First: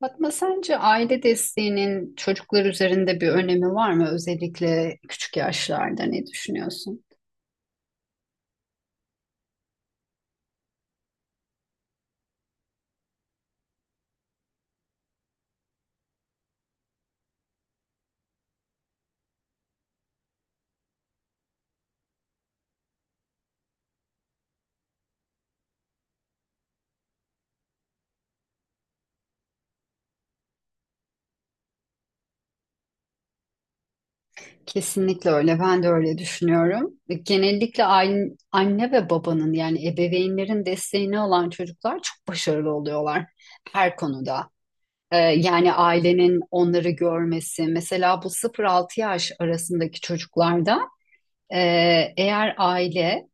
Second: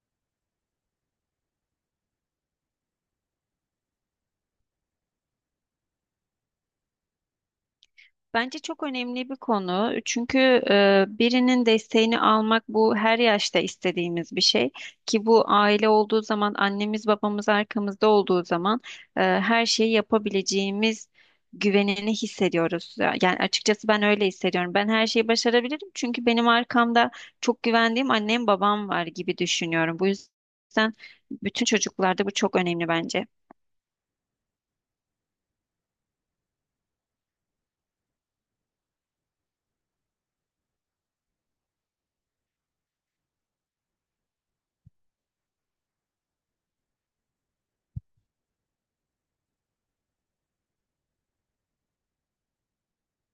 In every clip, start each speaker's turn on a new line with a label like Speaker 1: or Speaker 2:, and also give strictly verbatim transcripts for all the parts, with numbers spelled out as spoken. Speaker 1: Fatma, sence aile desteğinin çocuklar üzerinde bir önemi var mı? Özellikle küçük yaşlarda ne düşünüyorsun?
Speaker 2: Bence çok önemli bir konu. Çünkü e, birinin desteğini almak bu her yaşta istediğimiz bir şey. Ki bu aile olduğu zaman, annemiz babamız arkamızda olduğu zaman e, her şeyi yapabileceğimiz güvenini hissediyoruz. Yani açıkçası ben öyle hissediyorum. Ben her şeyi başarabilirim çünkü benim arkamda çok güvendiğim annem babam var gibi düşünüyorum. Bu yüzden bütün çocuklarda bu çok önemli bence.
Speaker 1: Kesinlikle öyle. Ben de öyle düşünüyorum. Genellikle aile, anne ve babanın yani ebeveynlerin desteğine olan çocuklar çok başarılı oluyorlar her konuda. Ee, yani ailenin onları görmesi. Mesela bu sıfır altı yaş arasındaki çocuklarda e, eğer aile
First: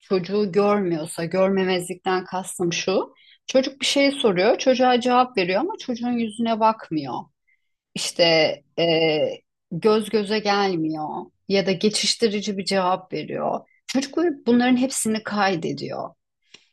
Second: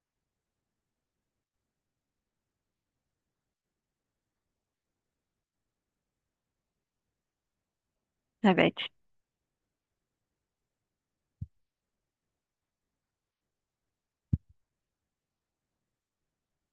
Speaker 1: çocuğu görmüyorsa, görmemezlikten kastım şu. Çocuk bir şey soruyor, çocuğa cevap veriyor ama çocuğun yüzüne bakmıyor. İşte
Speaker 2: Evet.
Speaker 1: eee, göz göze gelmiyor ya da geçiştirici bir cevap veriyor. Çocuk bunların hepsini kaydediyor.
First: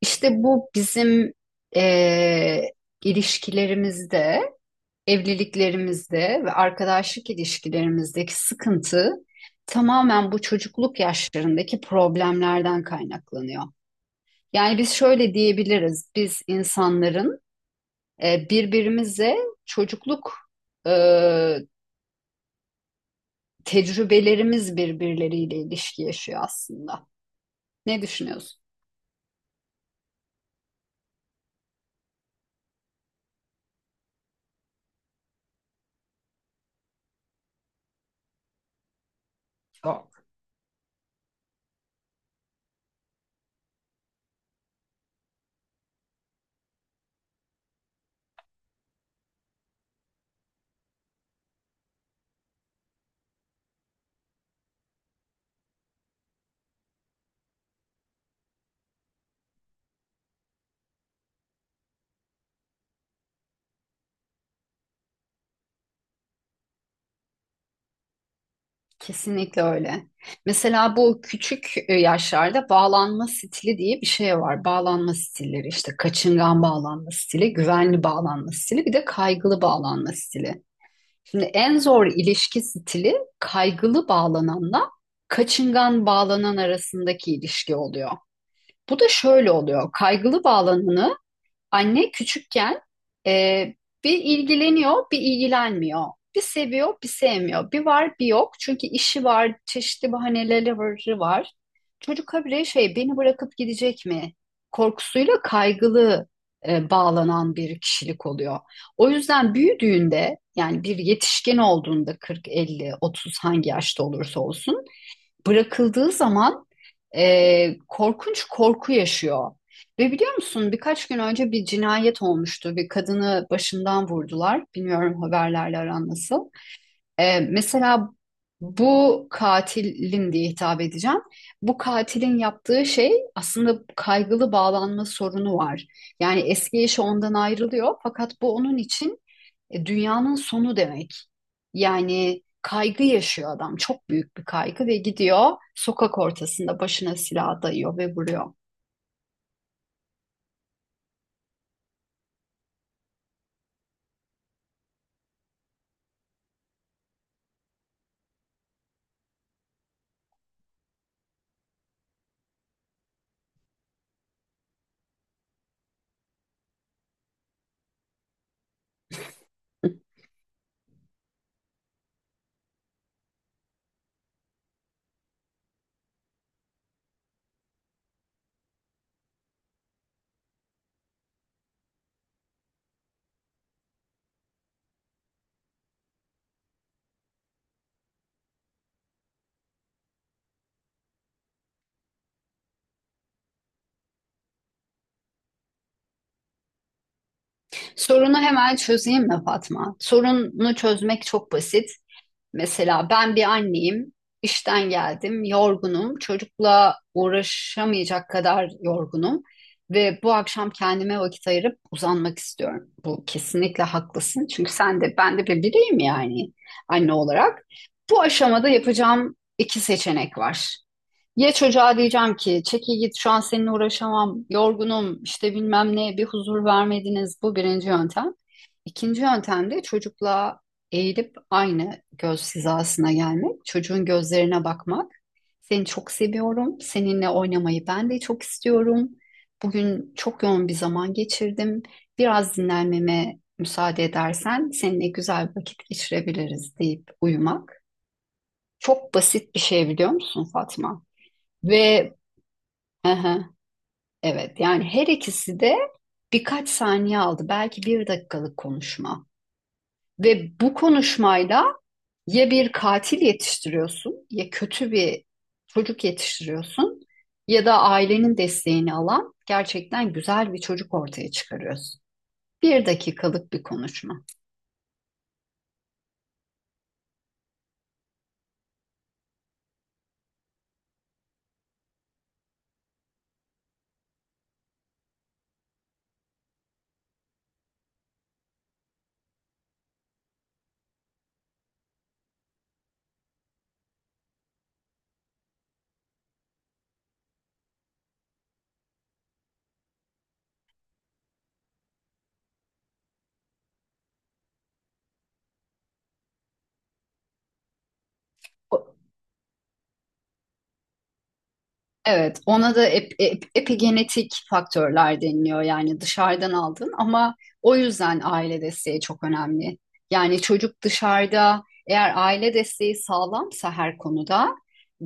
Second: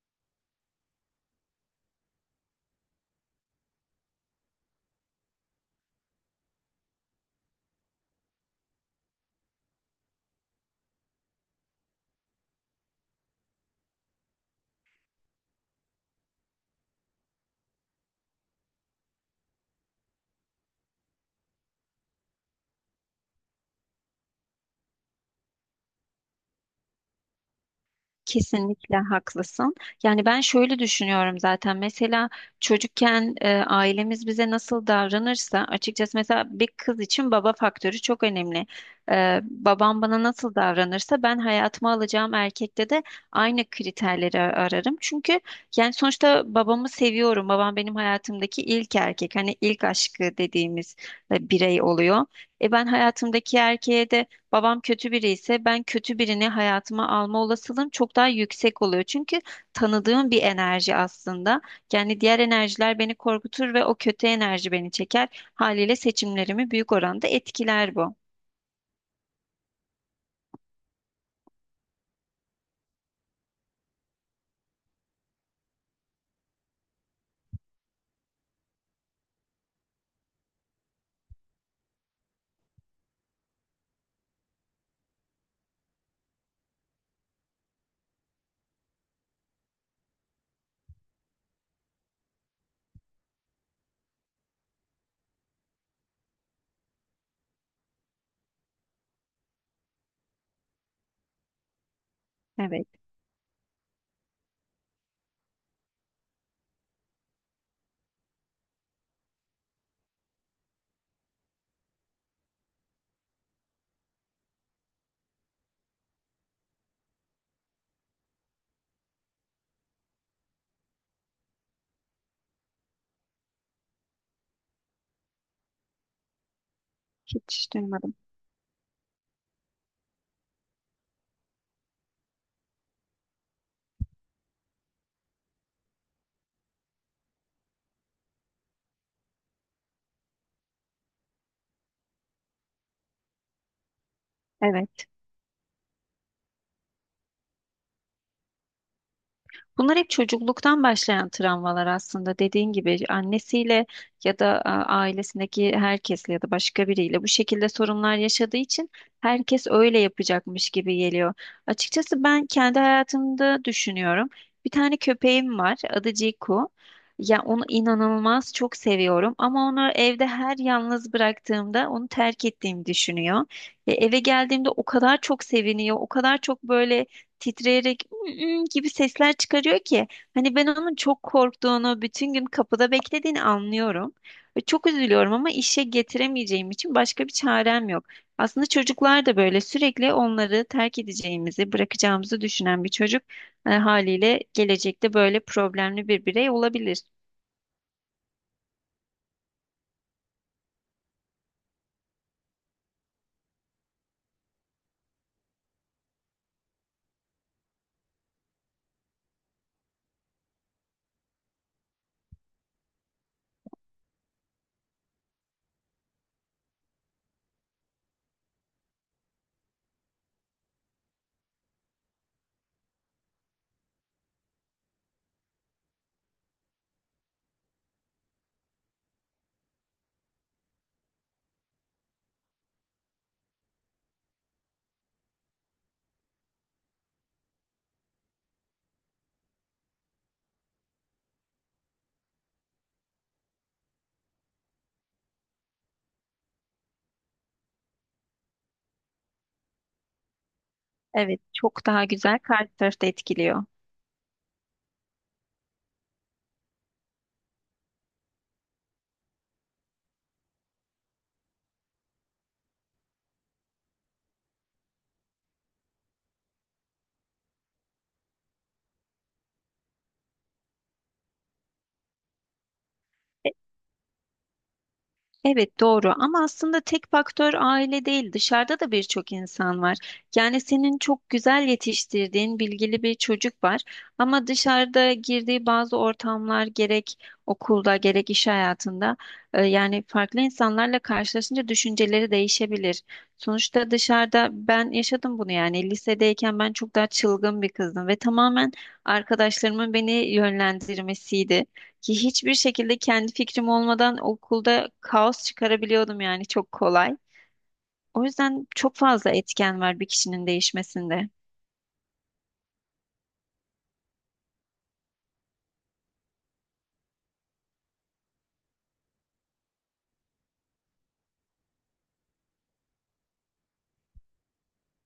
Speaker 1: İşte bu bizim eee, ilişkilerimizde, evliliklerimizde ve arkadaşlık ilişkilerimizdeki sıkıntı tamamen bu çocukluk yaşlarındaki problemlerden kaynaklanıyor. Yani biz şöyle diyebiliriz. Biz insanların e, birbirimize çocukluk e, tecrübelerimiz birbirleriyle ilişki yaşıyor aslında. Ne düşünüyorsun?
Speaker 2: Kesinlikle haklısın. Yani ben şöyle düşünüyorum zaten. Mesela çocukken e, ailemiz bize nasıl davranırsa açıkçası mesela bir kız için baba faktörü çok önemli. E, babam bana nasıl davranırsa ben hayatıma alacağım erkekte de aynı kriterleri ararım. Çünkü yani sonuçta babamı seviyorum. Babam benim hayatımdaki ilk erkek. Hani ilk aşkı dediğimiz e, birey oluyor. E ben hayatımdaki erkeğe de babam kötü biri ise ben kötü birini hayatıma alma olasılığım çok daha yüksek oluyor. Çünkü tanıdığım bir enerji aslında. Yani diğer enerjiler beni korkutur ve o kötü enerji beni çeker. Haliyle seçimlerimi büyük oranda etkiler bu.
Speaker 1: Kesinlikle öyle. Mesela bu küçük e, yaşlarda bağlanma stili diye bir şey var. Bağlanma stilleri işte kaçıngan bağlanma stili, güvenli bağlanma stili, bir de kaygılı bağlanma stili. Şimdi en zor ilişki stili kaygılı bağlananla kaçıngan bağlanan arasındaki ilişki oluyor. Bu da şöyle oluyor. Kaygılı bağlananı anne küçükken e, bir ilgileniyor, bir ilgilenmiyor. Bir seviyor, bir sevmiyor. Bir var, bir yok. Çünkü işi var, çeşitli bahaneleri var. Çocuk habire
Speaker 2: Evet,
Speaker 1: şey, beni bırakıp gidecek mi? Korkusuyla kaygılı e, bağlanan bir kişilik oluyor. O yüzden büyüdüğünde, yani bir yetişkin olduğunda kırk, elli, otuz hangi yaşta olursa olsun bırakıldığı zaman e, korkunç korku yaşıyor. Ve biliyor musun birkaç gün önce bir cinayet olmuştu. Bir kadını başından vurdular. Bilmiyorum haberlerle aran nasıl. Ee,
Speaker 2: hiç
Speaker 1: mesela
Speaker 2: duymadım.
Speaker 1: bu katilin diye hitap edeceğim. Bu katilin yaptığı şey aslında kaygılı bağlanma sorunu var. Yani eski eşi ondan ayrılıyor fakat bu onun için e, dünyanın sonu demek. Yani kaygı yaşıyor adam. Çok büyük bir kaygı ve
Speaker 2: Evet.
Speaker 1: gidiyor sokak ortasında başına silah dayıyor ve vuruyor.
Speaker 2: Bunlar hep çocukluktan başlayan travmalar aslında. Dediğin gibi annesiyle ya da a, ailesindeki herkesle ya da başka biriyle bu şekilde sorunlar yaşadığı için herkes öyle yapacakmış gibi geliyor. Açıkçası ben kendi hayatımda düşünüyorum. Bir tane köpeğim var. Adı Ciku. Ya onu inanılmaz çok seviyorum ama onu evde her yalnız bıraktığımda onu terk ettiğimi düşünüyor. E, eve geldiğimde o kadar çok seviniyor, o kadar çok böyle titreyerek "Mm, mm" gibi sesler çıkarıyor ki hani ben onun çok korktuğunu, bütün gün kapıda beklediğini anlıyorum. Ve çok üzülüyorum ama işe getiremeyeceğim için başka bir çarem yok. Aslında çocuklar da böyle sürekli onları terk edeceğimizi, bırakacağımızı düşünen bir çocuk e, haliyle gelecekte böyle problemli bir birey olabilir.
Speaker 1: Sorunu hemen çözeyim mi Fatma? Sorunu çözmek çok basit. Mesela ben bir anneyim, işten geldim, yorgunum, çocukla uğraşamayacak kadar yorgunum ve bu akşam kendime vakit ayırıp uzanmak istiyorum. Bu kesinlikle haklısın çünkü sen de ben de bir bireyim yani anne olarak. Bu aşamada yapacağım iki seçenek var. Ya çocuğa diyeceğim ki çekil git şu an seninle uğraşamam, yorgunum işte bilmem ne bir huzur vermediniz, bu birinci yöntem. İkinci yöntem de çocukla eğilip aynı göz hizasına gelmek, çocuğun gözlerine bakmak. Seni çok seviyorum, seninle oynamayı ben de çok istiyorum. Bugün çok yoğun bir zaman geçirdim. Biraz dinlenmeme müsaade edersen seninle güzel bir vakit geçirebiliriz deyip uyumak. Çok basit bir şey biliyor musun Fatma?
Speaker 2: Evet, çok daha
Speaker 1: Ve
Speaker 2: güzel karşı tarafta
Speaker 1: aha,
Speaker 2: etkiliyor.
Speaker 1: evet yani her ikisi de birkaç saniye aldı, belki bir dakikalık konuşma ve bu konuşmayla ya bir katil yetiştiriyorsun, ya kötü bir çocuk yetiştiriyorsun ya da ailenin desteğini alan gerçekten güzel bir çocuk ortaya çıkarıyorsun. Bir dakikalık bir konuşma.
Speaker 2: Evet doğru, ama aslında tek faktör aile değil, dışarıda da birçok insan var. Yani senin çok güzel yetiştirdiğin bilgili bir çocuk var ama dışarıda girdiği bazı ortamlar, gerek okulda gerek iş hayatında, e, yani farklı insanlarla karşılaşınca düşünceleri değişebilir. Sonuçta dışarıda ben yaşadım bunu, yani lisedeyken ben çok daha çılgın bir kızdım ve tamamen arkadaşlarımın beni yönlendirmesiydi. Ki hiçbir şekilde kendi fikrim olmadan okulda kaos çıkarabiliyordum, yani çok kolay. O yüzden çok fazla etken var bir kişinin değişmesinde.
Speaker 1: Evet, ona da ep- ep- epigenetik faktörler deniliyor, yani dışarıdan aldın ama o yüzden aile desteği çok önemli. Yani çocuk dışarıda eğer aile desteği sağlamsa her konuda,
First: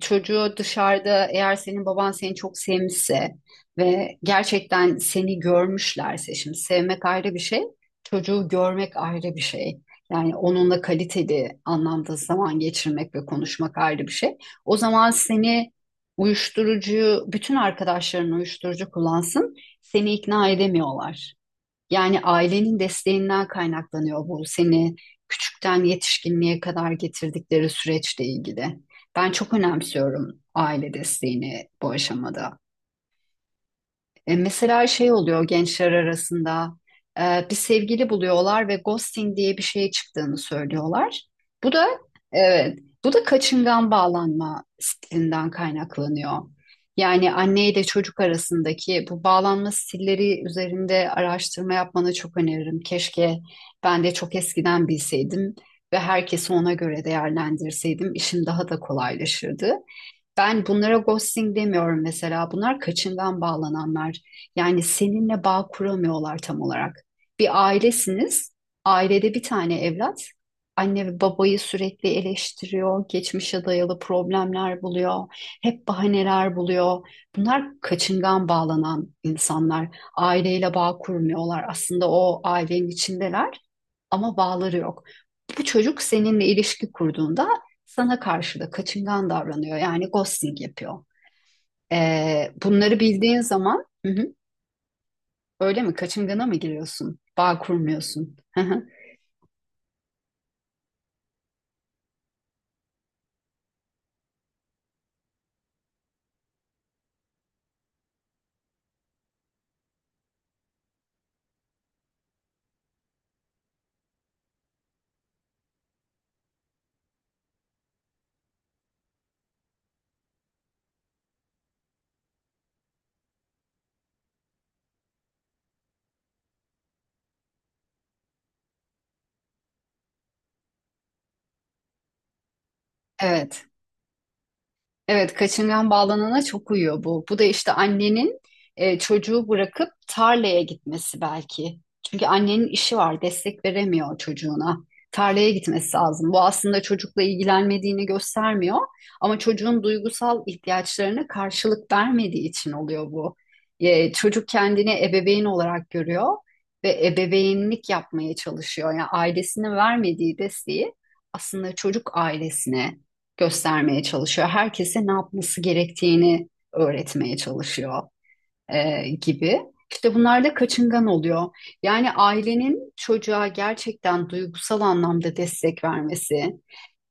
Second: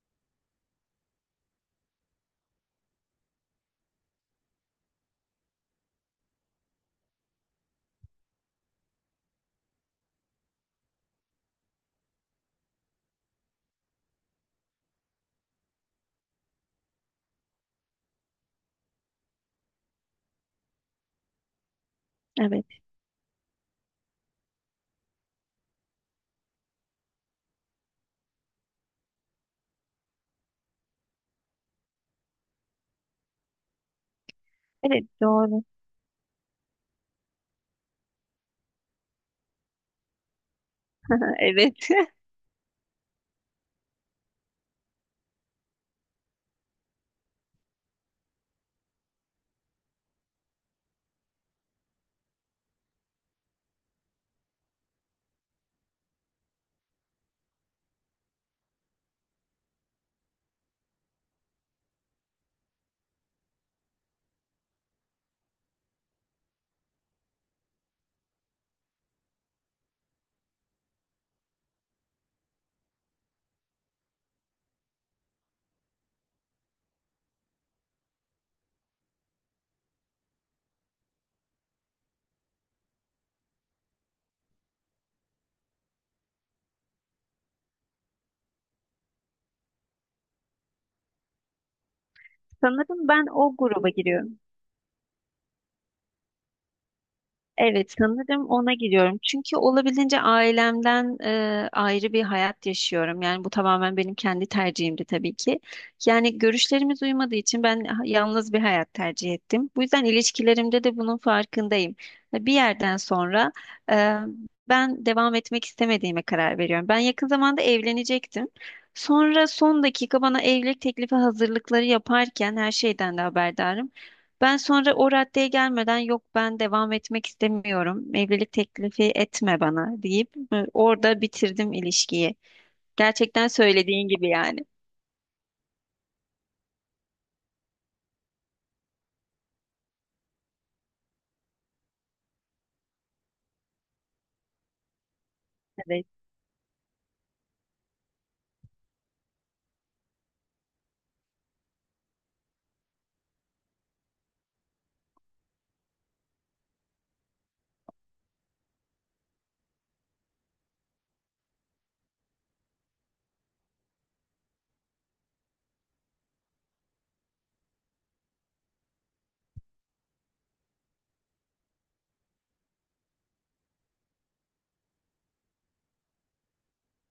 Speaker 1: çocuğu dışarıda eğer senin baban seni çok sevmişse ve gerçekten seni görmüşlerse, şimdi sevmek ayrı bir şey, çocuğu görmek ayrı bir şey. Yani onunla kaliteli anlamda zaman geçirmek ve konuşmak ayrı bir şey. O zaman seni uyuşturucu, bütün arkadaşların uyuşturucu kullansın, seni ikna edemiyorlar. Yani
Speaker 2: Evet.
Speaker 1: ailenin desteğinden kaynaklanıyor bu, seni küçükten yetişkinliğe kadar getirdikleri süreçle ilgili. Ben çok önemsiyorum aile desteğini bu aşamada. E, Mesela
Speaker 2: Evet
Speaker 1: şey oluyor
Speaker 2: doğru.
Speaker 1: gençler arasında e, bir sevgili buluyorlar ve ghosting diye bir şey çıktığını söylüyorlar. Bu da,
Speaker 2: Evet.
Speaker 1: evet, bu da kaçıngan bağlanma stilinden kaynaklanıyor. Yani anne ile çocuk arasındaki bu bağlanma stilleri üzerinde araştırma yapmanı çok öneririm. Keşke ben de çok eskiden bilseydim ve herkesi ona göre değerlendirseydim işim daha da kolaylaşırdı. Ben bunlara ghosting demiyorum mesela. Bunlar kaçıngan bağlananlar. Yani seninle bağ kuramıyorlar tam olarak. Bir ailesiniz. Ailede bir tane evlat. Anne ve babayı sürekli eleştiriyor. Geçmişe dayalı problemler buluyor. Hep bahaneler buluyor. Bunlar kaçıngan bağlanan insanlar. Aileyle bağ kurmuyorlar. Aslında o ailenin içindeler ama bağları yok. Bu çocuk seninle ilişki kurduğunda sana karşı da kaçıngan davranıyor. Yani ghosting yapıyor. Ee, bunları
Speaker 2: Sanırım ben
Speaker 1: bildiğin
Speaker 2: o
Speaker 1: zaman.
Speaker 2: gruba
Speaker 1: Hı hı,
Speaker 2: giriyorum.
Speaker 1: öyle mi? Kaçıngana mı giriyorsun? Bağ
Speaker 2: Evet,
Speaker 1: kurmuyorsun.
Speaker 2: sanırım
Speaker 1: Hı
Speaker 2: ona
Speaker 1: hı.
Speaker 2: gidiyorum. Çünkü olabildiğince ailemden e, ayrı bir hayat yaşıyorum. Yani bu tamamen benim kendi tercihimdi tabii ki. Yani görüşlerimiz uymadığı için ben ha- yalnız bir hayat tercih ettim. Bu yüzden ilişkilerimde de bunun farkındayım. Ve bir yerden sonra e, ben devam etmek istemediğime karar veriyorum. Ben yakın zamanda evlenecektim. Sonra son dakika, bana evlilik teklifi hazırlıkları yaparken her şeyden de haberdarım. Ben sonra o raddeye gelmeden, yok ben devam etmek istemiyorum, evlilik teklifi etme bana deyip e, orada bitirdim ilişkiyi. Gerçekten
Speaker 1: Evet.
Speaker 2: söylediğin gibi yani.
Speaker 1: Evet, kaçıngan bağlanana çok uyuyor bu. Bu da işte annenin e, çocuğu bırakıp tarlaya gitmesi belki. Çünkü annenin işi var, destek veremiyor çocuğuna. Tarlaya gitmesi
Speaker 2: Evet.
Speaker 1: lazım. Bu aslında çocukla ilgilenmediğini göstermiyor ama çocuğun duygusal ihtiyaçlarına karşılık vermediği için oluyor bu. E, çocuk kendini ebeveyn olarak görüyor ve ebeveynlik yapmaya çalışıyor. Yani ailesine vermediği desteği aslında çocuk ailesine göstermeye çalışıyor. Herkese ne yapması gerektiğini öğretmeye çalışıyor e, gibi. İşte bunlar da kaçıngan oluyor. Yani ailenin çocuğa gerçekten duygusal anlamda destek vermesi,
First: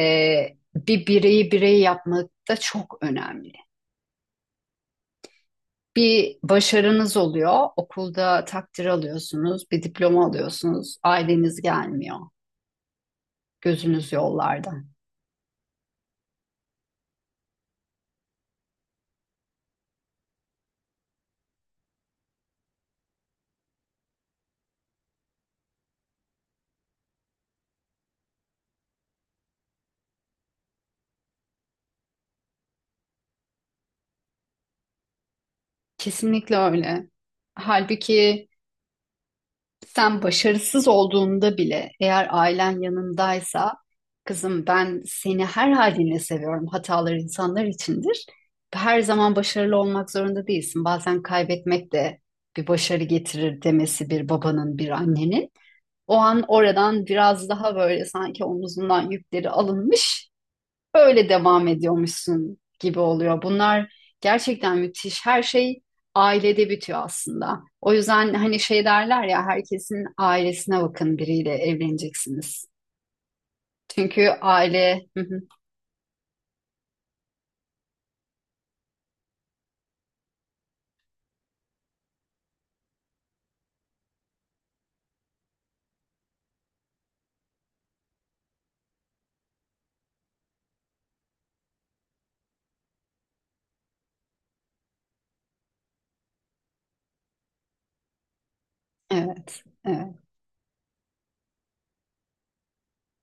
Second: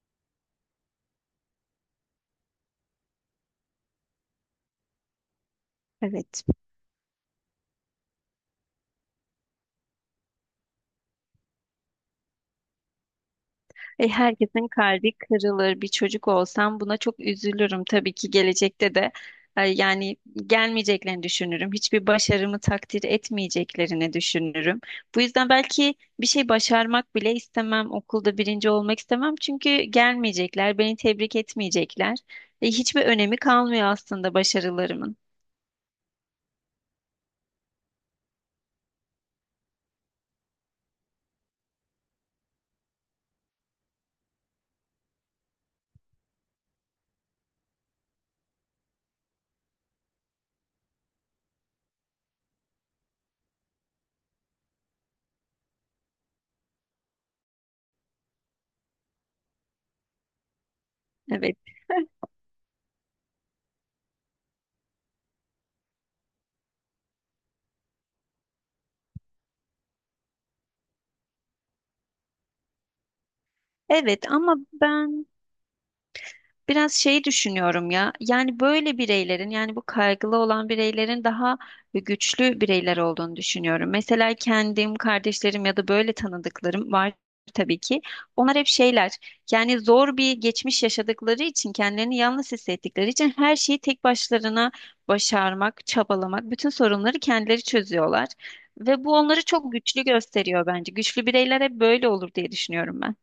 Speaker 1: e, bir bireyi birey yapmak da çok önemli. Bir
Speaker 2: Evet.
Speaker 1: başarınız oluyor, okulda takdir alıyorsunuz, bir diploma alıyorsunuz, aileniz gelmiyor,
Speaker 2: Ve
Speaker 1: gözünüz
Speaker 2: herkesin
Speaker 1: yollarda.
Speaker 2: kalbi kırılır. Bir çocuk olsam buna çok üzülürüm. Tabii ki gelecekte de e, yani gelmeyeceklerini düşünürüm. Hiçbir başarımı takdir etmeyeceklerini düşünürüm. Bu yüzden belki bir şey başarmak bile istemem. Okulda birinci olmak istemem. Çünkü gelmeyecekler, beni tebrik etmeyecekler. E, hiçbir önemi kalmıyor aslında başarılarımın.
Speaker 1: Kesinlikle öyle. Halbuki sen başarısız olduğunda bile eğer ailen yanındaysa, kızım ben seni her halinle seviyorum. Hatalar insanlar içindir. Her zaman başarılı olmak zorunda değilsin. Bazen kaybetmek de bir başarı getirir demesi bir babanın, bir annenin. O an oradan biraz daha böyle sanki omuzundan yükleri alınmış, böyle
Speaker 2: Evet.
Speaker 1: devam ediyormuşsun gibi oluyor. Bunlar gerçekten müthiş. Her şey ailede bitiyor aslında. O yüzden hani şey derler ya, herkesin ailesine bakın biriyle evleneceksiniz. Çünkü
Speaker 2: Evet ama
Speaker 1: aile. Hı
Speaker 2: ben
Speaker 1: hı.
Speaker 2: biraz şeyi düşünüyorum ya. Yani böyle bireylerin, yani bu kaygılı olan bireylerin daha güçlü bireyler olduğunu düşünüyorum. Mesela kendim, kardeşlerim ya da böyle tanıdıklarım var tabii ki. Onlar hep şeyler. Yani zor bir geçmiş yaşadıkları için, kendilerini yalnız hissettikleri için her şeyi tek başlarına başarmak, çabalamak, bütün sorunları kendileri çözüyorlar. Ve bu onları
Speaker 1: Evet
Speaker 2: çok güçlü
Speaker 1: evet,
Speaker 2: gösteriyor bence. Güçlü bireyler hep böyle olur diye düşünüyorum ben.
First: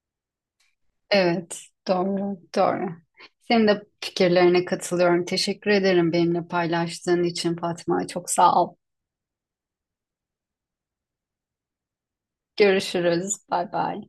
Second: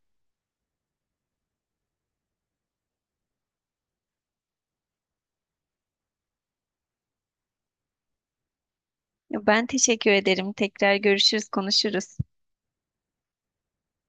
Speaker 1: evet doğru doğru. Senin de fikirlerine katılıyorum. Teşekkür ederim benimle paylaştığın için Fatma. Çok sağ ol.
Speaker 2: Ben teşekkür ederim. Tekrar görüşürüz, konuşuruz.
Speaker 1: Görüşürüz. Bay bay.